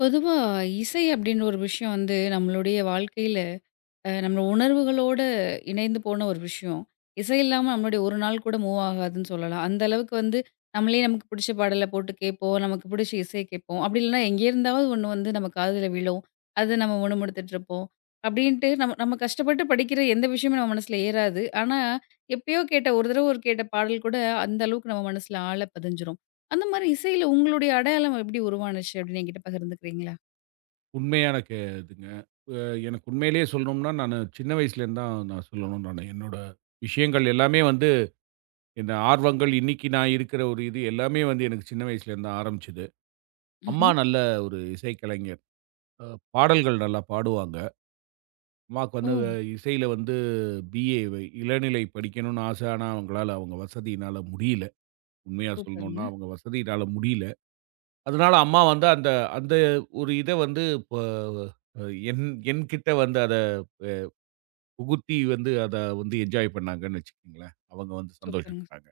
பொதுவா இசை அப்படின்ற ஒரு விஷயம் வந்து நம்மளுடைய வாழ்க்கையில நம்ம உணர்வுகளோட இணைந்து போன ஒரு விஷயம். இசை இல்லாம நம்மளுடைய ஒரு நாள் கூட மூவ் ஆகாதுன்னு சொல்லலாம். அந்த அளவுக்கு வந்து நம்மளே நமக்கு பிடிச்ச பாடல போட்டு கேட்போம். நமக்கு பிடிச்ச இசைய கேட்போம். அப்படி இல்லைன்னா எங்கே இருந்தாவது ஒண்ணு வந்து நம்ம காதுல விழும். அத நம்ம முணுமுணுத்துட்டு இருப்போம். அப்படின்ட்டு நம்ம நம்ம கஷ்டப்பட்டு படிக்கிற எந்த விஷயமும் நம்ம மனசுல ஏறாது. ஆனா எப்பயோ கேட்ட ஒரு தடவை ஒரு கேட்ட பாடல் கூட அந்த அளவுக்கு நம்ம மனசுல ஆழ பதிஞ்சிரும். அந்த மாதிரி இசையில உங்களுடைய அடையாளம் எப்படி உருவானுச்சு அப்படின்னு என்கிட்ட பகிர்ந்துக்கிறீங்களா? உண்மையான கே இதுங்க. அ எனக்கு உண்மையிலேயே சொல்லணும்னா, நானு சின்ன வயசுலேருந்து தான் நான் சொல்லணும் நானு. என்னோட விஷயங்கள் எல்லாமே வந்து இந்த ஆர்வங்கள், இன்னைக்கு நான் இருக்கிற ஒரு இது எல்லாமே வந்து எனக்கு சின்ன வயசுலேருந்து தான் ஆரம்பிச்சது. அம்மா ம்ஹ்ம். நல்ல ஒரு இசைக்கலைஞர். அ பாடல்கள் நல்லா பாடுவாங்க. அம்மாவுக்கு ஓ! வந்து இசையில வந்து பிஏ இளநிலை படிக்கணும்னு ஆசை. ஆனா, அவங்களால அவங்க வசதியினால முடியல. உண்மையா சூப்பருங்க, சொல்லணும்னா, அவங்க வசதியினால முடியல. அதனால அம்மா வந்து அந்த அந்த ஒரு இத வந்து ப என் என்கிட்ட வந்து புகுத்தி வந்து அத வந்து என்ஜாய் பண்ணாங்கன்னு வச்சுக்கங்களேன். அவங்க வந்து சூப்பருங்க, சந்தோஷப்பட்டாங்க.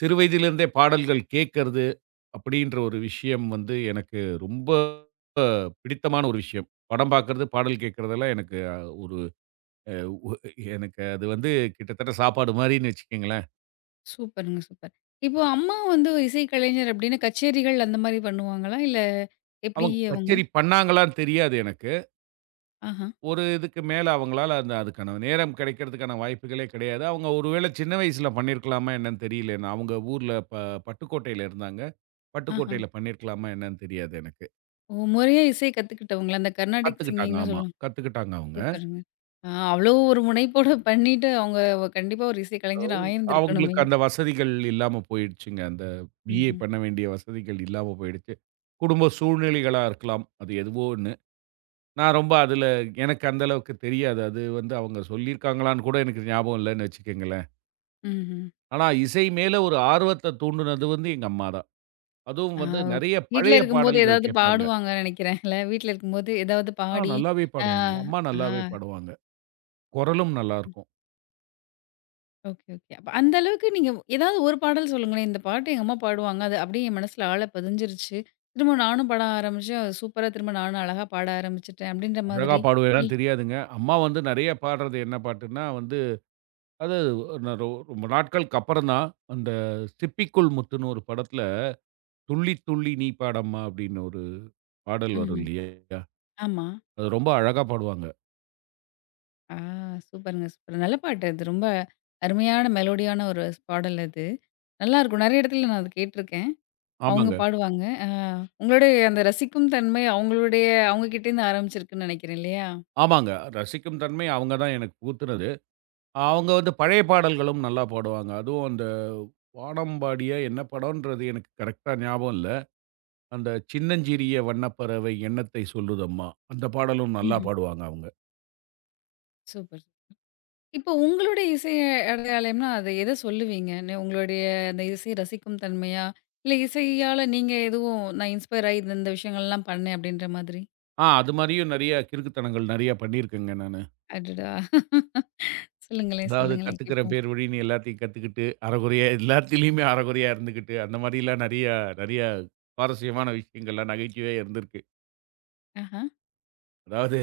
சிறு வயதிலிருந்தே பாடல்கள் கேட்கறது அப்படின்ற ஒரு விஷயம் வந்து எனக்கு ரொம்ப பிடித்தமான ஒரு விஷயம். படம் பார்க்கறது, பாடல் கேட்கறதெல்லாம் எனக்கு அ ஒரு அ ஒ எனக்கு அது வந்து கிட்டத்தட்ட சாப்பாடு மாரின்னு வச்சுக்கங்களேன். சூப்பருங்க, சூப்பர். இப்போ அம்மா வந்து இசை கலைஞர் அப்டின்னா கச்சேரிகள் அந்த மாரி பண்ணுவாங்களா? இல்ல எப்டி அவங்க அவங்க? கச்சேரி பண்ணாங்களான்னு தெரியாது எனக்கு. ஆஹா, ஒரு இதுக்கு மேல அவங்களால அந்த அதுக்கான நேரம் கிடைக்கிறதுக்கான வாய்ப்புகளே கிடையாது. அவங்க ஒருவேள சின்ன வயசுல பண்ணியிருக்கலாமா என்னன்னு தெரியல. நான் அவங்க ஊர்ல பட்டுக்கோட்டையில இருந்தாங்க. ஆஹா. பட்டுக்கோட்டையில பண்ணியிருக்கலாமா என்னன்னு தெரியாது எனக்கு. ஓ! முறையா இசை கத்துக்கிட்டவங்களா? அந்த கர்நாடிக் கத்துக்கிட்டாங்க. சிங்கிங்ன்னு ஆமா. சொல்லுவாங்க. கத்துக்கிட்டாங்க அவங்க. சூப்பருங்க. ஆ அவ்ளோ ஒரு முனைப்போட பண்ணிட்டு அவங்க கண்டிப்பா ஒரு இசை கலைஞர் ஆயிருந்திருக்கணுமே. அவங்களுக்கு அந்த வசதிகள் இல்லாம போயிடுச்சுங்க. அந்த பிஏ ம்ஹ்ம், பண்ண வேண்டிய வசதிகள் இல்லாம போயிடுச்சு. குடும்ப சூழ்நிலைகளா இருக்கலாம். அது எதுவோ ஒண்ணு. நான் ரொம்ப அதுல எனக்கு அந்த அளவுக்கு தெரியாது. அது வந்து அவங்க சொல்லியிருக்காங்களான்னு கூட எனக்கு ஞாபகம் இல்லன்னு வச்சுக்கங்களேன். ம்ஹ்ம். ஆனா, இசை மேல ஒரு ஆர்வத்த தூண்டுனது வந்து எங்க அம்மா தான். அதுவும் ஆ வந்து நெறைய வீட்ல பழைய இருக்கும்போது பாடல்கள் ஏதாவது கேட்பாங்க. பாடுவாங்கன்னு நெனைக்கிறேன்ல. வீட்ல இருக்கும்போது ஏதாவது ஆ பாடி, நல்லாவே ஆ, பாடுவாங்க. அம்மா ஆ. நல்லாவே பாடுவாங்க. குரலும் நல்லாருக்கும். Okay, okay. அப்ப அந்த அளவுக்கு நீங்க ஏதாவது ஒரு பாடல் சொல்லுங்களேன். இந்த பாட்டு எங்க அம்மா பாடுவாங்க. அது அப்படியே என் மனசுல ஆழ பதிஞ்சிருச்சு. திரும்ப நானும் பாட ஆரம்பிச்சேன். அது சூப்பரா திரும்ப நானும் அழகா பாட ஆரம்பிச்சுட்டேன். அப்படின்ற அழகா மாதிரி இ பாடுவேனான்னு தெரியாதுங்க. அம்மா வந்து நெறைய பாடுறது என்ன பாட்டுன்னா வந்து, அது நா ரொ ரொம்ப நாட்களுக்கு அப்புறம் தான், அந்த சிப்பிக்குள் முத்துன்னு ஒரு படத்துல, "துள்ளி துள்ளி நீ பாடம்மா" அப்படின்னு ஒரு பாடல் வரும் ம்ஹ்ம். இல்லையா? ஆமா. அது ரொம்ப அழகா பாடுவாங்க. ஆ சூப்பருங்க, சூப்பர். நல்ல பாட்டு அது. ரொம்ப அருமையான மெலோடியான ஒரு பாடல் அது. நல்லாயிருக்கும். நெறைய இடத்துல நான் அது கேட்டுருக்கேன். அவங்க ஆமாங்க, பாடுவாங்க. ஆ உங்களுடைய அந்த ரசிக்கும் தன்மை அவங்க கிட்டேருந்து ஆரம்பிச்சிருக்குன்னு நெனைக்கிறேன் இல்லையா? ஆமாங்க. ரசிக்கும் தன்மை அவங்க தான் எனக்கு புகுத்துனது. அவங்க வந்து பழைய பாடல்களும் நல்லா பாடுவாங்க. அதுவும் அந்த வானம்பாடிய என்ன படம்ன்றது எனக்கு கரெக்ட்டா ஞாபகம் இல்ல. அந்த "சின்னஞ்சிறிய வண்ணப்பறவை எண்ணத்தை சொல்லுதம்மா" அந்த பாடலும் நல்லா ம்ஹ்ம். பாடுவாங்க அவங்க. சூப்பர். இப்போ உங்களுடைய இசை அடையாளம்னா, அது எத சொல்லுவீங்க? உங்களுடைய அந்த இசை ரசிக்கும் தன்மையா? இல்ல இசையால நீங்க எதுவும் நான் இன்ஸ்பயர் ஆயி இந்த இந்த விஷயங்கள்லாம் பண்ணேன் அப்படின்ற மாதிரி? ஆ அது மாரியும் நெறைய கிறுக்குத்தனங்கள் நெறைய பண்ணியிருக்கேங்க நானு. அடடா! சொல்லுங்களேன், அதாவது சொல்லுங்களேன் கத்துக்கிறேன் கேட்போம். பேர் வழின்னு எல்லாத்தையும் கத்துக்கிட்டு, அரைகுறையா எல்லாத்திலயுமே அரைகுறையா இருந்துக்கிட்டு, அந்த மாரிலாம் நெறைய நெறைய சுவாரஸ்யமான விஷயங்கள்லாம் நகைச்சுவையா இருந்திருக்கு. ஆஹா. அதாவது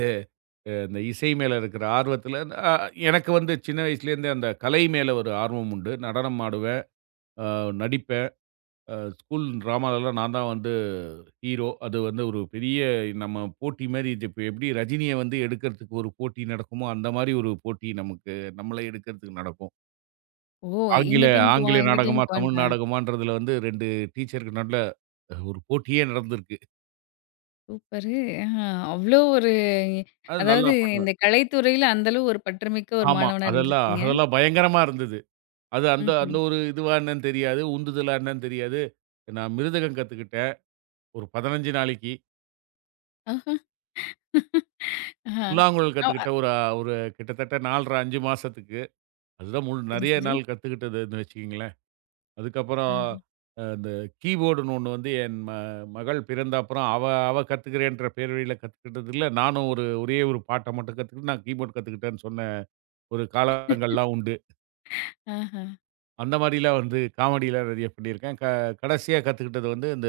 இந்த இசை மேல இருக்கிற ஆர்வத்தில, அ எனக்கு வந்து சின்ன வயசுலேருந்தே அந்த கலை மேல ஒரு ஆர்வம் உண்டு. நடனம் ஆடுவேன், அ நடிப்பேன். ஸ்கூல் ட்ராமாலலாம் நான் தான் வந்து ஹீரோ. அது வந்து ஒரு பெரிய நம்ம போட்டி மாரி இது இப்ப எப்படி ரஜினிய வந்து எடுக்கிறதுக்கு ஒரு போட்டி நடக்குமோ, அந்த மாரி ஒரு போட்டி நமக்கு நம்மள எடுக்கிறதுக்கு நடக்கும். ஓ! எங்க ஆங்கில டீமுக்கு வா, ஆங்கில எங்க நாடகமா, டீமுக்கு தமிழ் வான்ட்டா. நாடகமான்றதுல வந்து 2 டீச்சருக்கு நடுல ஒரு போட்டியே நடந்திருக்கு. சூப்பரு. ஆஹா. அவ்ளோ ஒரு அது நல்லா அதாவது இந்த பண்ணுவேன். கலைத்துறையில அந்த அளவு ஒரு பற்றுமிக்க ஒரு ஆமா. மாணவனா அதெல்லாம் இருந்திருக்கீங்க. அதெல்லாம் பயங்கரமா இருந்தது. அது அந்த ம்ஹ்ம். அந்த ஒரு இதுவா என்னன்னு தெரியாது. உந்துதலா என்னன்னு தெரியாது. நான் மிருதகம் கத்துக்கிட்டேன். ஒரு 15 நாளைக்கு. ஆஹா. ஆஹா. புல்லாங்குழல் ஓ! கத்துக்கிட்டேன். ஒரு ஒரு கிட்டத்தட்ட 4½, 5 மாசத்துக்கு. அதுதான் முழு சரி, நெறைய சரி. நாள் கத்துக்கிட்டதுன்னு வச்சுக்கங்களேன். அதுக்கப்புறம் ஆஹா. இந்த கீபோர்டுன்னு ஒண்ணு வந்து என் ம மகள் பிறந்த அப்புறம் அவ அவ கத்துக்கிறேன்ற பேர்வையில கத்துக்கிட்டதில, நானும் ஒரே ஒரு பாட்ட மட்டும் கத்துக்கிட்டு, நான் கீபோர்ட் கத்துக்கிட்டேன்னு சொன்ன ஒரு காலங்கள்லாம் உண்டு. ஆஹா. அந்த மாரிலாம் வந்து காமெடிலாம் நெறைய பண்ணியிருக்கேன். கடைசியா கத்துக்கிட்டது வந்து இந்த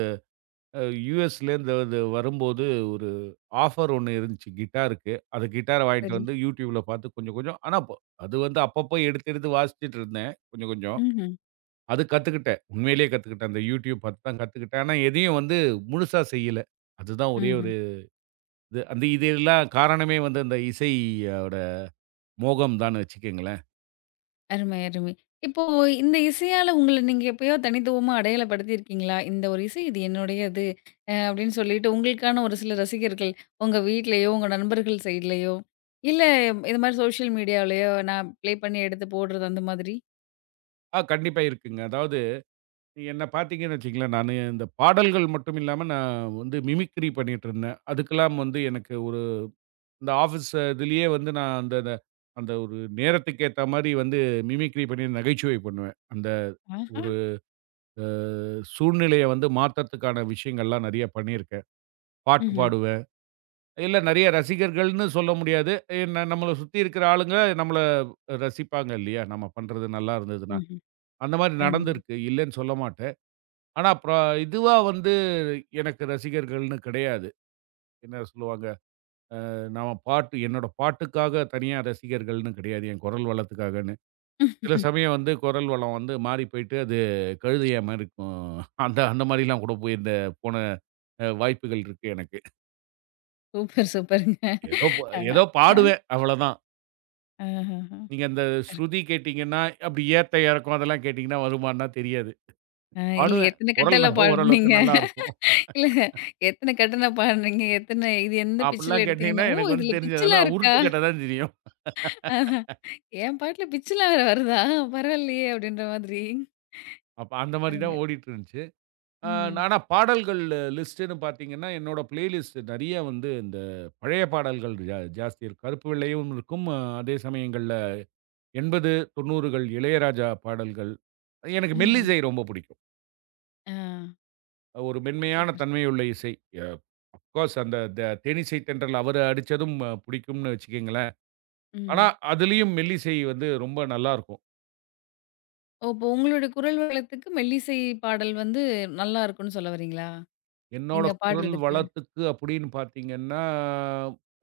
யுஎஸ்லேருந்து அது வரும்போது ஒரு ஆஃபர் ஒண்ணு இருந்துச்சு கிட்டாருக்கு. அது கிட்டார வாங்கிட்டு சரி. வந்து யூடியூப்ல பார்த்து கொஞ்சம் கொஞ்சம் ஆனா அது வந்து அப்பப்போ எடுத்து எடுத்து வாசிச்சுட்டு இருந்தேன் கொஞ்சம் கொஞ்சம். ம்ஹ்ம். அது கத்துக்கிட்டேன். உண்மையிலேயே கத்துக்கிட்டேன். அந்த யூடியூப் பார்த்து தான் கத்துக்கிட்டேன். ஆனா எதையும் வந்து முழுசா செய்யல. அதுதான் ஒரே ம்ஹ்ம். ஒரு இது. அந்த இது எல்லாம் காரணமே வந்து அந்த இசையோட மோகம் தான்னு வச்சுக்கங்களேன். அருமை, அருமை. இப்போ இந்த இசையால உங்கள நீங்க எப்பயோ தனித்துவமா அடையாளப்படுத்தியிருக்கீங்களா? இந்த ஒரு இசை இது என்னுடையது அப்படின்னு சொல்லிட்டு உங்களுக்கான ஒரு சில ரசிகர்கள், உங்க வீட்லயோ, உங்க நண்பர்கள் சைட்லயோ, இல்ல இது மாரி சோஷியல் மீடியாலயோ நான் ப்ளே பண்ணி எடுத்து போடுறது அந்த மாதிரி? ஆ கண்டிப்பா இருக்குங்க. அதாவது என்ன பார்த்தீங்கன்னு வச்சுக்கங்களேன், நானு இந்த பாடல்கள் மட்டும் இல்லாம நான் வந்து மிமிக்ரி பண்ணிட்டு இருந்தேன். அதுக்கெல்லாம் வந்து எனக்கு ஒரு இந்த ஆஃபீஸ் இதுலயே வந்து நான் அந்த அந்த அந்த ஒரு நேரத்துக்கு ஏத்த மாரி வந்து மிமிக்ரி பண்ணி நகைச்சுவை பண்ணுவேன். அந்த ஆஹா. ஒரு அ சூழ்நிலைய வந்து மாத்தறதுக்கான விஷயங்கள்லாம் நெறைய பண்ணியிருக்கேன். பாட்டு ம்ஹ்ம். பாடுவேன். இல்ல நெறைய ரசிகர்கள்ன்னு சொல்ல முடியாது. என்ன நம்மள சுத்தி இருக்கிற ஆளுங்க நம்மள ரசிப்பாங்க இல்லையா? நம்ம பண்றது நல்லா இருந்ததுன்னா. ம்ஹ்ம். அந்த மாரி அருமையா. நடந்திருக்கு. இல்லன்னு சொல்ல மாட்டேன். ஆனா, அப்புறம் இதுவா வந்து எனக்கு ரசிகர்கள்ன்னு கிடையாது. என்ன சொல்லுவாங்க? நாம பாட்டு என்னோட பாட்டுக்காக தனியா ரசிகர்கள்ன்னு கிடையாது. என் குரல் வளத்துக்காகன்னு. சில சமயம் வந்து குரல் வளம் வந்து மாறி போயிட்டு, அது கழுதையா மாரி இருக்கும். அந்த அந்த மாரிலாம் கூட போய் இந்த போன வாய்ப்புகள் இருக்கு எனக்கு. சூப்பர், சூப்பருங்க. ஏதோ ப அ, ஏதோ அ, பாடுவேன் அவ்வளதான். ஆஹஹ. நீங்க அந்த ஸ்ருதி கேட்டீங்கன்னா, அப்படி ஏத்த இறக்கம் அதெல்லாம் கேட்டீங்கன்னா வருமான்னா தெரியாது. இல்ல பாடுவேன். எத்தன குரல் கட்டல ஓரளவுக்கு பாடுனீங்க? நல்லாருக்கும். இல்ல எத்தன கட்டன பாடுனீங்க? எத்தன இது எந்த பிட்ச்ல அப்படிலாம் எடுத்தீங்கன்னா, கேட்டீங்கன்னா, "ஓ! எனக்கு இதுல வந்து பிட்ச்லாம் தெரிஞ்சதெல்லாம் இருக்கா? உருட்டு கட்ட தான் தெரியும். ஆஹா. என் பாட்டுல பிட்ச்லாம் வேற வருதா? பரவாயில்லையே!" அப்படின்ற மாதிரி. அப்ப அந்த மாரி அருமை. தான் ஓடிட்டு இருந்துச்சு. ஆ ம். ஆனா பாடல்கள் லிஸ்ட்டுன்னு பார்த்தீங்கன்னா, என்னோட பிளேலிஸ்ட் நெறைய வந்து இந்த பழைய பாடல்கள் ஜாஸ்தி இருக்கும். கருப்பு வெள்ளையும் இருக்கும். அதே சமயங்கள்ல 80, 90கள் இளையராஜா பாடல்கள். எனக்கு ம்ஹ்ம். மெல்லிசை ரொம்ப பிடிக்கும். ஆ. ஒரு மென்மையான சூப்பர். தன்மையுள்ள இசை. அ அஃப் கோர்ஸ் அந்த தேனிசை தென்றல் அவரு அடிச்சதும் பிடிக்கும்னு வச்சுக்கங்களேன். ஆனா, ம். அதுலயும் மெல்லிசை வந்து ரொம்ப நல்லாருக்கும். ஓ! இப்போ உங்களுடைய குரல் வளத்துக்கு மெல்லிசை பாடல் வந்து நல்லா இருக்கும்னு சொல்ல வரீங்களா? என்னோட நீங்க குரல் பாடுறதுக்கு? வளத்துக்கு அப்படின்னு பார்த்தீங்கன்னா,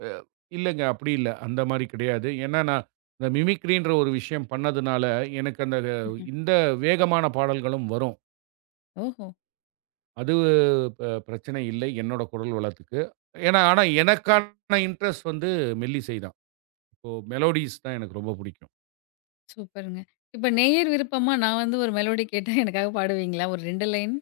அ இல்லங்க. அப்படி இல்ல. அந்த மாரி கிடையாது. ஏன்னா, நான் இந்த மிமிக்ரின்ற ஒரு விஷயம் பண்ணதுனால, எனக்கு அந்த ம்ஹ்ம். இந்த வேகமான பாடல்களும் வரும். ஓஹோ! அது ப பிரச்சனை இல்லை, என்னோட குரல் வளத்துக்கு. ஏன்னா, ஆனா எனக்கான இன்ட்ரெஸ்ட் வந்து மெல்லிசை தான். இப்போ மெலோடிஸ் தான் எனக்கு ரொம்ப புடிக்கும். சூப்பருங்க. இப்ப நேயர் விருப்பமா நான் வந்து ஒரு மெலோடி கேட்டா எனக்காக பாடுவீங்களா? ஒரு 2 லைன்?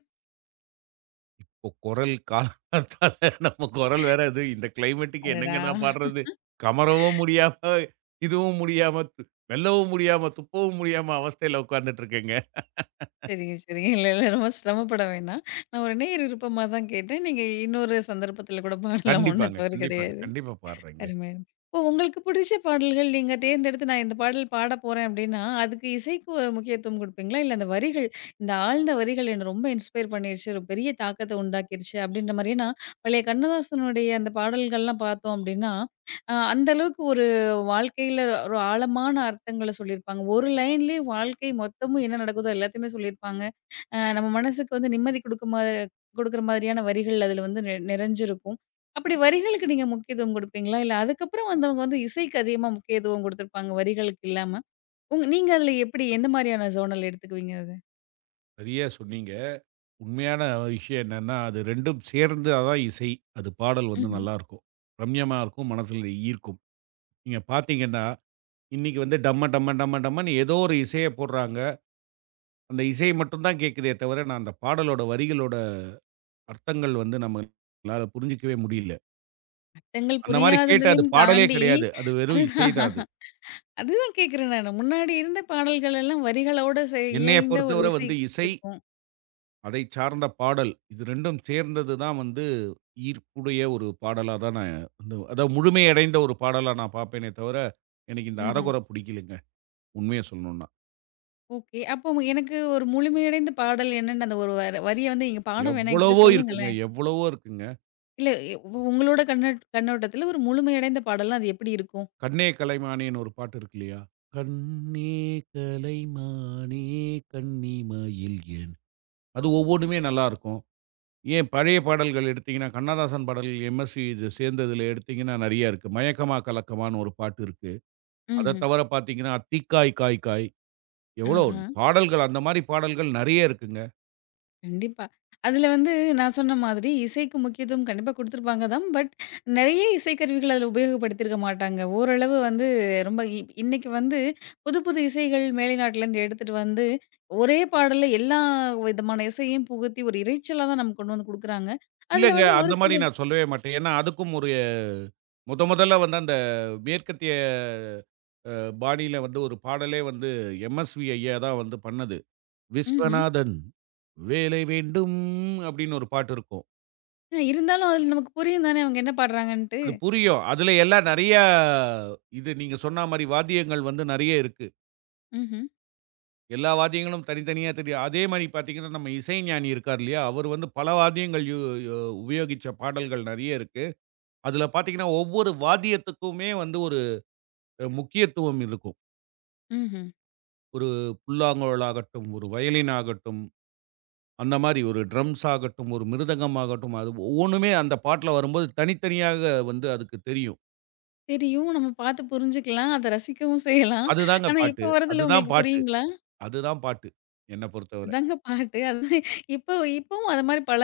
இப்போ குரல் காலத்தால நம்ம குரல் வேற அது. இந்த கிளைமேட்டுக்கு அடடா! என்னங்க நான் பாடுறது? கமறவும் முடியாம, இதுவும் முடியாம, மெல்லவும் முடியாம, துப்பவும் முடியாம அவஸ்தையில உட்கார்ந்துட்டு இருக்கேங்க. சரிங்க, சரிங்க. இல்ல, இல்ல. ரொம்ப சிரமப்பட வேணாம். நான் ஒரு நேயர் விருப்பமா தான் கேட்டேன். நீங்க இன்னொரு சந்தர்ப்பத்தில கூட பாடலாம். ஒண்ணும் கண்டிப்பாங்க, தவறு கண்டிப்பாங்க. கிடையாது. கண்டிப்பா பாடுறேங்க. அருமை, அருமை. இப்போ உங்களுக்கு பிடிச்ச பாடல்கள் நீங்க தேர்ந்தெடுத்து நான் இந்த பாடல் பாட போறேன் அப்படின்னா, அதுக்கு இசைக்கு முக்கியத்துவம் குடுப்பீங்களா? இல்ல அந்த வரிகள், இந்த ஆழ்ந்த வரிகள் என்ன ரொம்ப இன்ஸ்பயர் பண்ணிருச்சு, ஒரு பெரிய தாக்கத்த உண்டாக்கிருச்சு அப்படின்ற மாரி ஏன்னா, பழைய கண்ணதாசனுடைய அந்த பாடல்கள்லாம் பார்த்தோம் அப்படின்னா, அந்த அளவுக்கு ஒரு வாழ்க்கையில ஒரு ஆழமான அர்த்தங்கள சொல்லியிருப்பாங்க. ஒரு லைன்லேயே வாழ்க்கை மொத்தமும் என்ன நடக்குதோ எல்லாத்தையுமே சொல்லியிருப்பாங்க. நம்ம மனசுக்கு வந்து நிம்மதி குடுக்குமா மாதிரியான வரிகள் அதில வந்து நிறைஞ்சிருக்கும். அப்படி வரிகளுக்கு நீங்க முக்கியத்துவம் குடுப்பீங்களா? இல்ல அதுக்கப்புறம் வந்தவங்க வந்து இசைக்கு அதிகமா முக்கியத்துவம் குடுத்துருப்பாங்க, வரிகளுக்கு இல்லாம. நீங்க அதுல எப்படி எந்த மாரியான ஜோனல் எடுத்துக்குவீங்க அத? சரியா சொன்னீங்க. உண்மையான விஷயம் என்னன்னா, அது 2ம் சேர்ந்தா தான் இசை. அது பாடல் வந்து ம்ஹ்ம். நல்லாருக்கும். ரம்யமா இருக்கும். மனசுல ஈர்க்கும். நீங்க பார்த்தீங்கன்னா, இன்னைக்கு வந்து டம்ம டம்ம டம்ம டம்மன்னு ஏதோ ஒரு இசைய போடுறாங்க. அந்த இசை மட்டும் தான் கேட்குதே தவிர, நான் அந்த பாடலோட வரிகளோட அர்த்தங்கள் வந்து நம்மளால புரிஞ்சுக்கவே முடியல. அர்த்தங்கள் அந்த மாரி கேட்டு அது புரியாதுன்றதையும் பாடலே தாண்டி கிடையாது. அது வெறும் இசை அதுதான் தான் அது. அதுதான் கேட்கிறேன் நானு. முன்னாடி இருந்த பாடல்கள் எல்லாம் வரிகளோட என்னைய இயைந்த ஒரு பொறுத்தவரை இசை வந்து இசை, இருக்கும். அதை சார்ந்த பாடல் இது 2ம் சேர்ந்தது தான் வந்து ஈர்ப்புடைய ஒரு பாடலா தான் நான் வந்து அதாவது முழுமையடைந்த ஒரு பாடலா நான் பார்ப்பேனே தவிர, எனக்கு இந்த ம்ஹ்ம். அரைகுறை பிடிக்கலைங்க. உண்மைய சொல்லணும்னா. ஓகே. அப்போ உங்க- எனக்கு ஒரு முழுமையடைந்த பாடல் என்னன்னு அந்த ஒரு வரிய வந்து நீங்க பாட வேணாம் என்கிட்ட எவ்வளவோ இருக்குங்க, சொல்லுங்களேன். எவ்வளவோ இருக்குங்க. இல்ல உங்களோட கண்ணோட்டத்துல ஒரு முழுமையடைந்த பாடல்னா அது எப்படி இருக்கும்? "கண்ணே கலைமானேன்னு" ஒரு பாட்டு இருக்கு இல்லையா? "கண்ணே கலைமானே கண்ணிமையில் என்" அது ஒவ்வொன்னுமே நல்லாருக்கும். ஏன் பழைய பாடல்கள் எடுத்தீங்கன்னா, கண்ணதாசன் பாடல்கள் எம்எஸ்வி இது சேர்ந்ததுல எடுத்தீங்கன்னா நெறையா இருக்கு. மயக்கமா கலக்கமான்னு ஒரு பாட்டு இருக்கு. அத ம்ஹ்ம். தவிர பார்த்தீங்கன்னா, தீக்காய் காய் காய் எவ்வளோ ஆஹா. பாடல்கள் அந்த மாரி பாடல்கள் நெறைய இருக்குங்க. கண்டிப்பா. அதுல வந்து நான் சொன்ன மாதிரி இசைக்கு முக்கியத்துவம் கண்டிப்பா குடுத்துருப்பாங்க தான். நெறைய இசைக்கருவிகள் அதுல உபயோகப்படுத்தியிருக்க மாட்டாங்க. ஓரளவு வந்து ரொம்ப இன்னைக்கு வந்து புது புது இசைகள் மேலை நாட்டிலேருந்து எடுத்துட்டு வந்து ஒரே பாடல்ல எல்லா விதமான இசையும் புகுத்தி ஒரு இரைச்சலா தான் நமக்கு கொண்டு வந்து குடுக்குறாங்க. அதுல இல்லங்க வந்து ஒரு அந்த சில மாரி நான் சொல்லவே மாட்டேன். ஏன்னா அதுக்கும் ஒரு முதல்ல வந்து அந்த மேற்கத்திய அ பாணியில வந்து ஒரு பாடலே வந்து எம்எஸ்வி ஐயா தான் வந்து பண்ணது. ம்ஹ்ம். விஸ்வநாதன் வேலை வேண்டும் அப்படின்னு ஒரு பாட்டு இருக்கும். இருந்தாலும் அதுல நமக்கு புரியும் தானே அவங்க என்ன பாடுறாங்கன்ட்டு. அது புரியும். அதுல எல்லாம் நெறையா இது நீங்க சொன்னா மாரி வாத்தியங்கள் வந்து நெறைய இருக்கு. ம்ஹ்ம், எல்லா வாத்தியங்களும் தனித்தனியா தெரியும். அதே மாரி பார்த்தீங்கன்னா, நம்ம இசைஞானி இருக்கார் இல்லையா? அவரு வந்து பல வாத்தியங்கள் யு யு உபயோகிச்ச பாடல்கள் நெறைய இருக்கு. அதுல பார்த்தீங்கன்னா, ஒவ்வொரு வாத்தியத்துக்குமே வந்து ஒரு முக்கியத்துவம் இருக்கும். ம்ஹ்ம். ஒரு புல்லாங்குழல் ஆகட்டும், ஒரு வயலின் ஆகட்டும், அந்த மாரி ஒரு ட்ரம்ஸ் ஆகட்டும், ஒரு மிருதங்கம் ஆகட்டும், அது ஒவ்வொன்னுமே அந்த பாட்டுல வரும்போது தனித்தனியாக வந்து அதுக்கு தெரியும். தெரியும். நம்ம பார்த்து புரிஞ்சுக்கலாம். அத ரசிக்கவும் செய்யலாம். அதுதாங்க ஆனா இப்ப பாட்டு. வரதுல அதுதான் உங்களுக்கு பாட்டு. புரியுங்களா? அதுதான் பாட்டு. என்ன பொறுத்தவர. அதாங்க பாட்டு. அதான் இப்போ இப்பவும் அது மாரி பல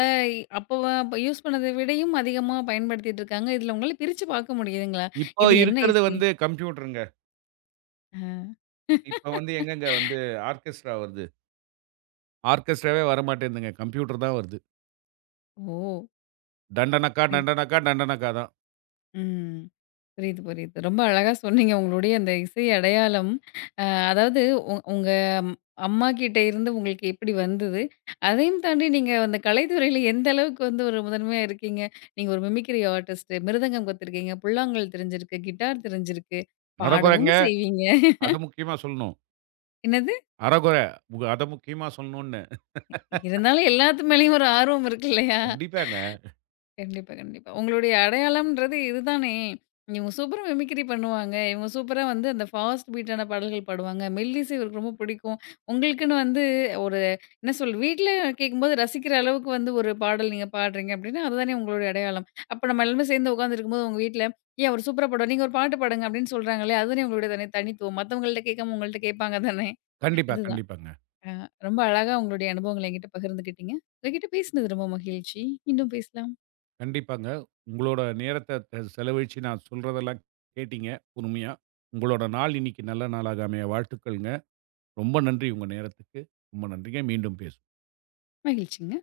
அப்ப அப்ப யூஸ் பண்ணத விடையும் அதிகமா பயன்படுத்திட்டு இருக்காங்க. இதுல உங்களால பிரிச்சு பார்க்க முடியுதுங்களா? இப்போ இது என்ன இருக்கிறது இசை? வந்து கம்ப்யூட்டருங்க. ஆ. இப்ப வந்து எங்கங்க வந்து ஆர்கெஸ்ட்ரா வருது. ஆர்கெஸ்ட்ராவே வரமாட்டேன்துங்க. கம்ப்யூட்டர் தான் வருது. ஓ! டண்டனக்கா, டண்டனக்கா, டண்டனக்கா தான். ம். புரியுது, புரியுது. ரொம்ப அழகா சொன்னீங்க. உங்களுடைய அந்த இசை அடையாளம், அ அதாவது உங்க அம்- அம்மா கிட்ட இருந்து உங்களுக்கு எப்படி வந்தது? அதையும் தாண்டி நீங்க அந்த கலைத்துறையில எந்த அளவுக்கு வந்து ஒரு முதன்மையா இருக்கீங்க. நீங்க ஒரு மிமிக்ரி ஆர்டிஸ்ட், மிருதங்கம் கத்துருக்கீங்க, புல்லாங்குழல் தெரிஞ்சிருக்கு, கிட்டார் தெரிஞ்சிருக்கு, அரகொரங்க. பாடவும் செய்வீங்க. அத முக்கியமா சொல்லணும். என்னது? அரகொர. உங்க அத முக்கியமா சொல்லணும்னு. இருந்தாலும் எல்லாத்து மேலயும் ஒரு ஆர்வம் இருக்கு இல்லையா? கண்டிப்பாங்க. கண்டிப்பா, கண்டிப்பா. உங்களுடைய அடையாளம்ன்றது இதுதானே! இவங்க சூப்பரா மிமிக்ரி பண்ணுவாங்க. இவங்க சூப்பரா வந்து அந்த ஃபாஸ்ட் பீட்டான பாடல்கள் பாடுவாங்க. மெல்லிசை இவருக்கு ரொம்ப பிடிக்கும். உங்களுக்குன்னு வந்து ஒரு என்ன சொல் வீட்ல கேட்கும்போது ரசிக்கிற அளவுக்கு வந்து ஒரு பாடல் நீங்க பாடுறீங்க அப்படின்னா, அதுதானே உங்களுடைய அடையாளம். அப்ப நம்ம எல்லாருமே சேர்ந்து உட்காந்துருக்கும்போது உங்க வீட்ல, "ஏன் அவரு சூப்பரா பாடுவாரு. நீங்க ஒரு பாட்டு பாடுங்க" அப்படின்னு சொல்றாங்களே, அதுதானே உங்களுடைய தனித்துவம். மத்தவங்கள்ட்ட கேட்காம உங்கள்ட்ட கேட்பாங்க தானே! கண்டிப்பா, அதுதான். கண்டிப்பாங்க. அ ரொம்ப அழகா உங்களுடைய அனுபவங்கள என்கிட்ட பகிர்ந்துக்கிட்டீங்க. உங்ககிட்ட பேசினது ரொம்ப மகிழ்ச்சி. மீண்டும் பேசலாம். கண்டிப்பாங்க. உங்களோட நேரத்த செலவழிச்சு நான் சொல்றதெல்லாம் கேட்டீங்க, பொறுமையா. உங்களோட நாள் இன்னைக்கு நல்ல நாளாக அமைய வாழ்த்துக்கள்ங்க. ரொம்ப நன்றி உங்க நேரத்துக்கு. ரொம்ப நன்றிங்க. மீண்டும் பேசுவோம். மகிழ்ச்சிங்க.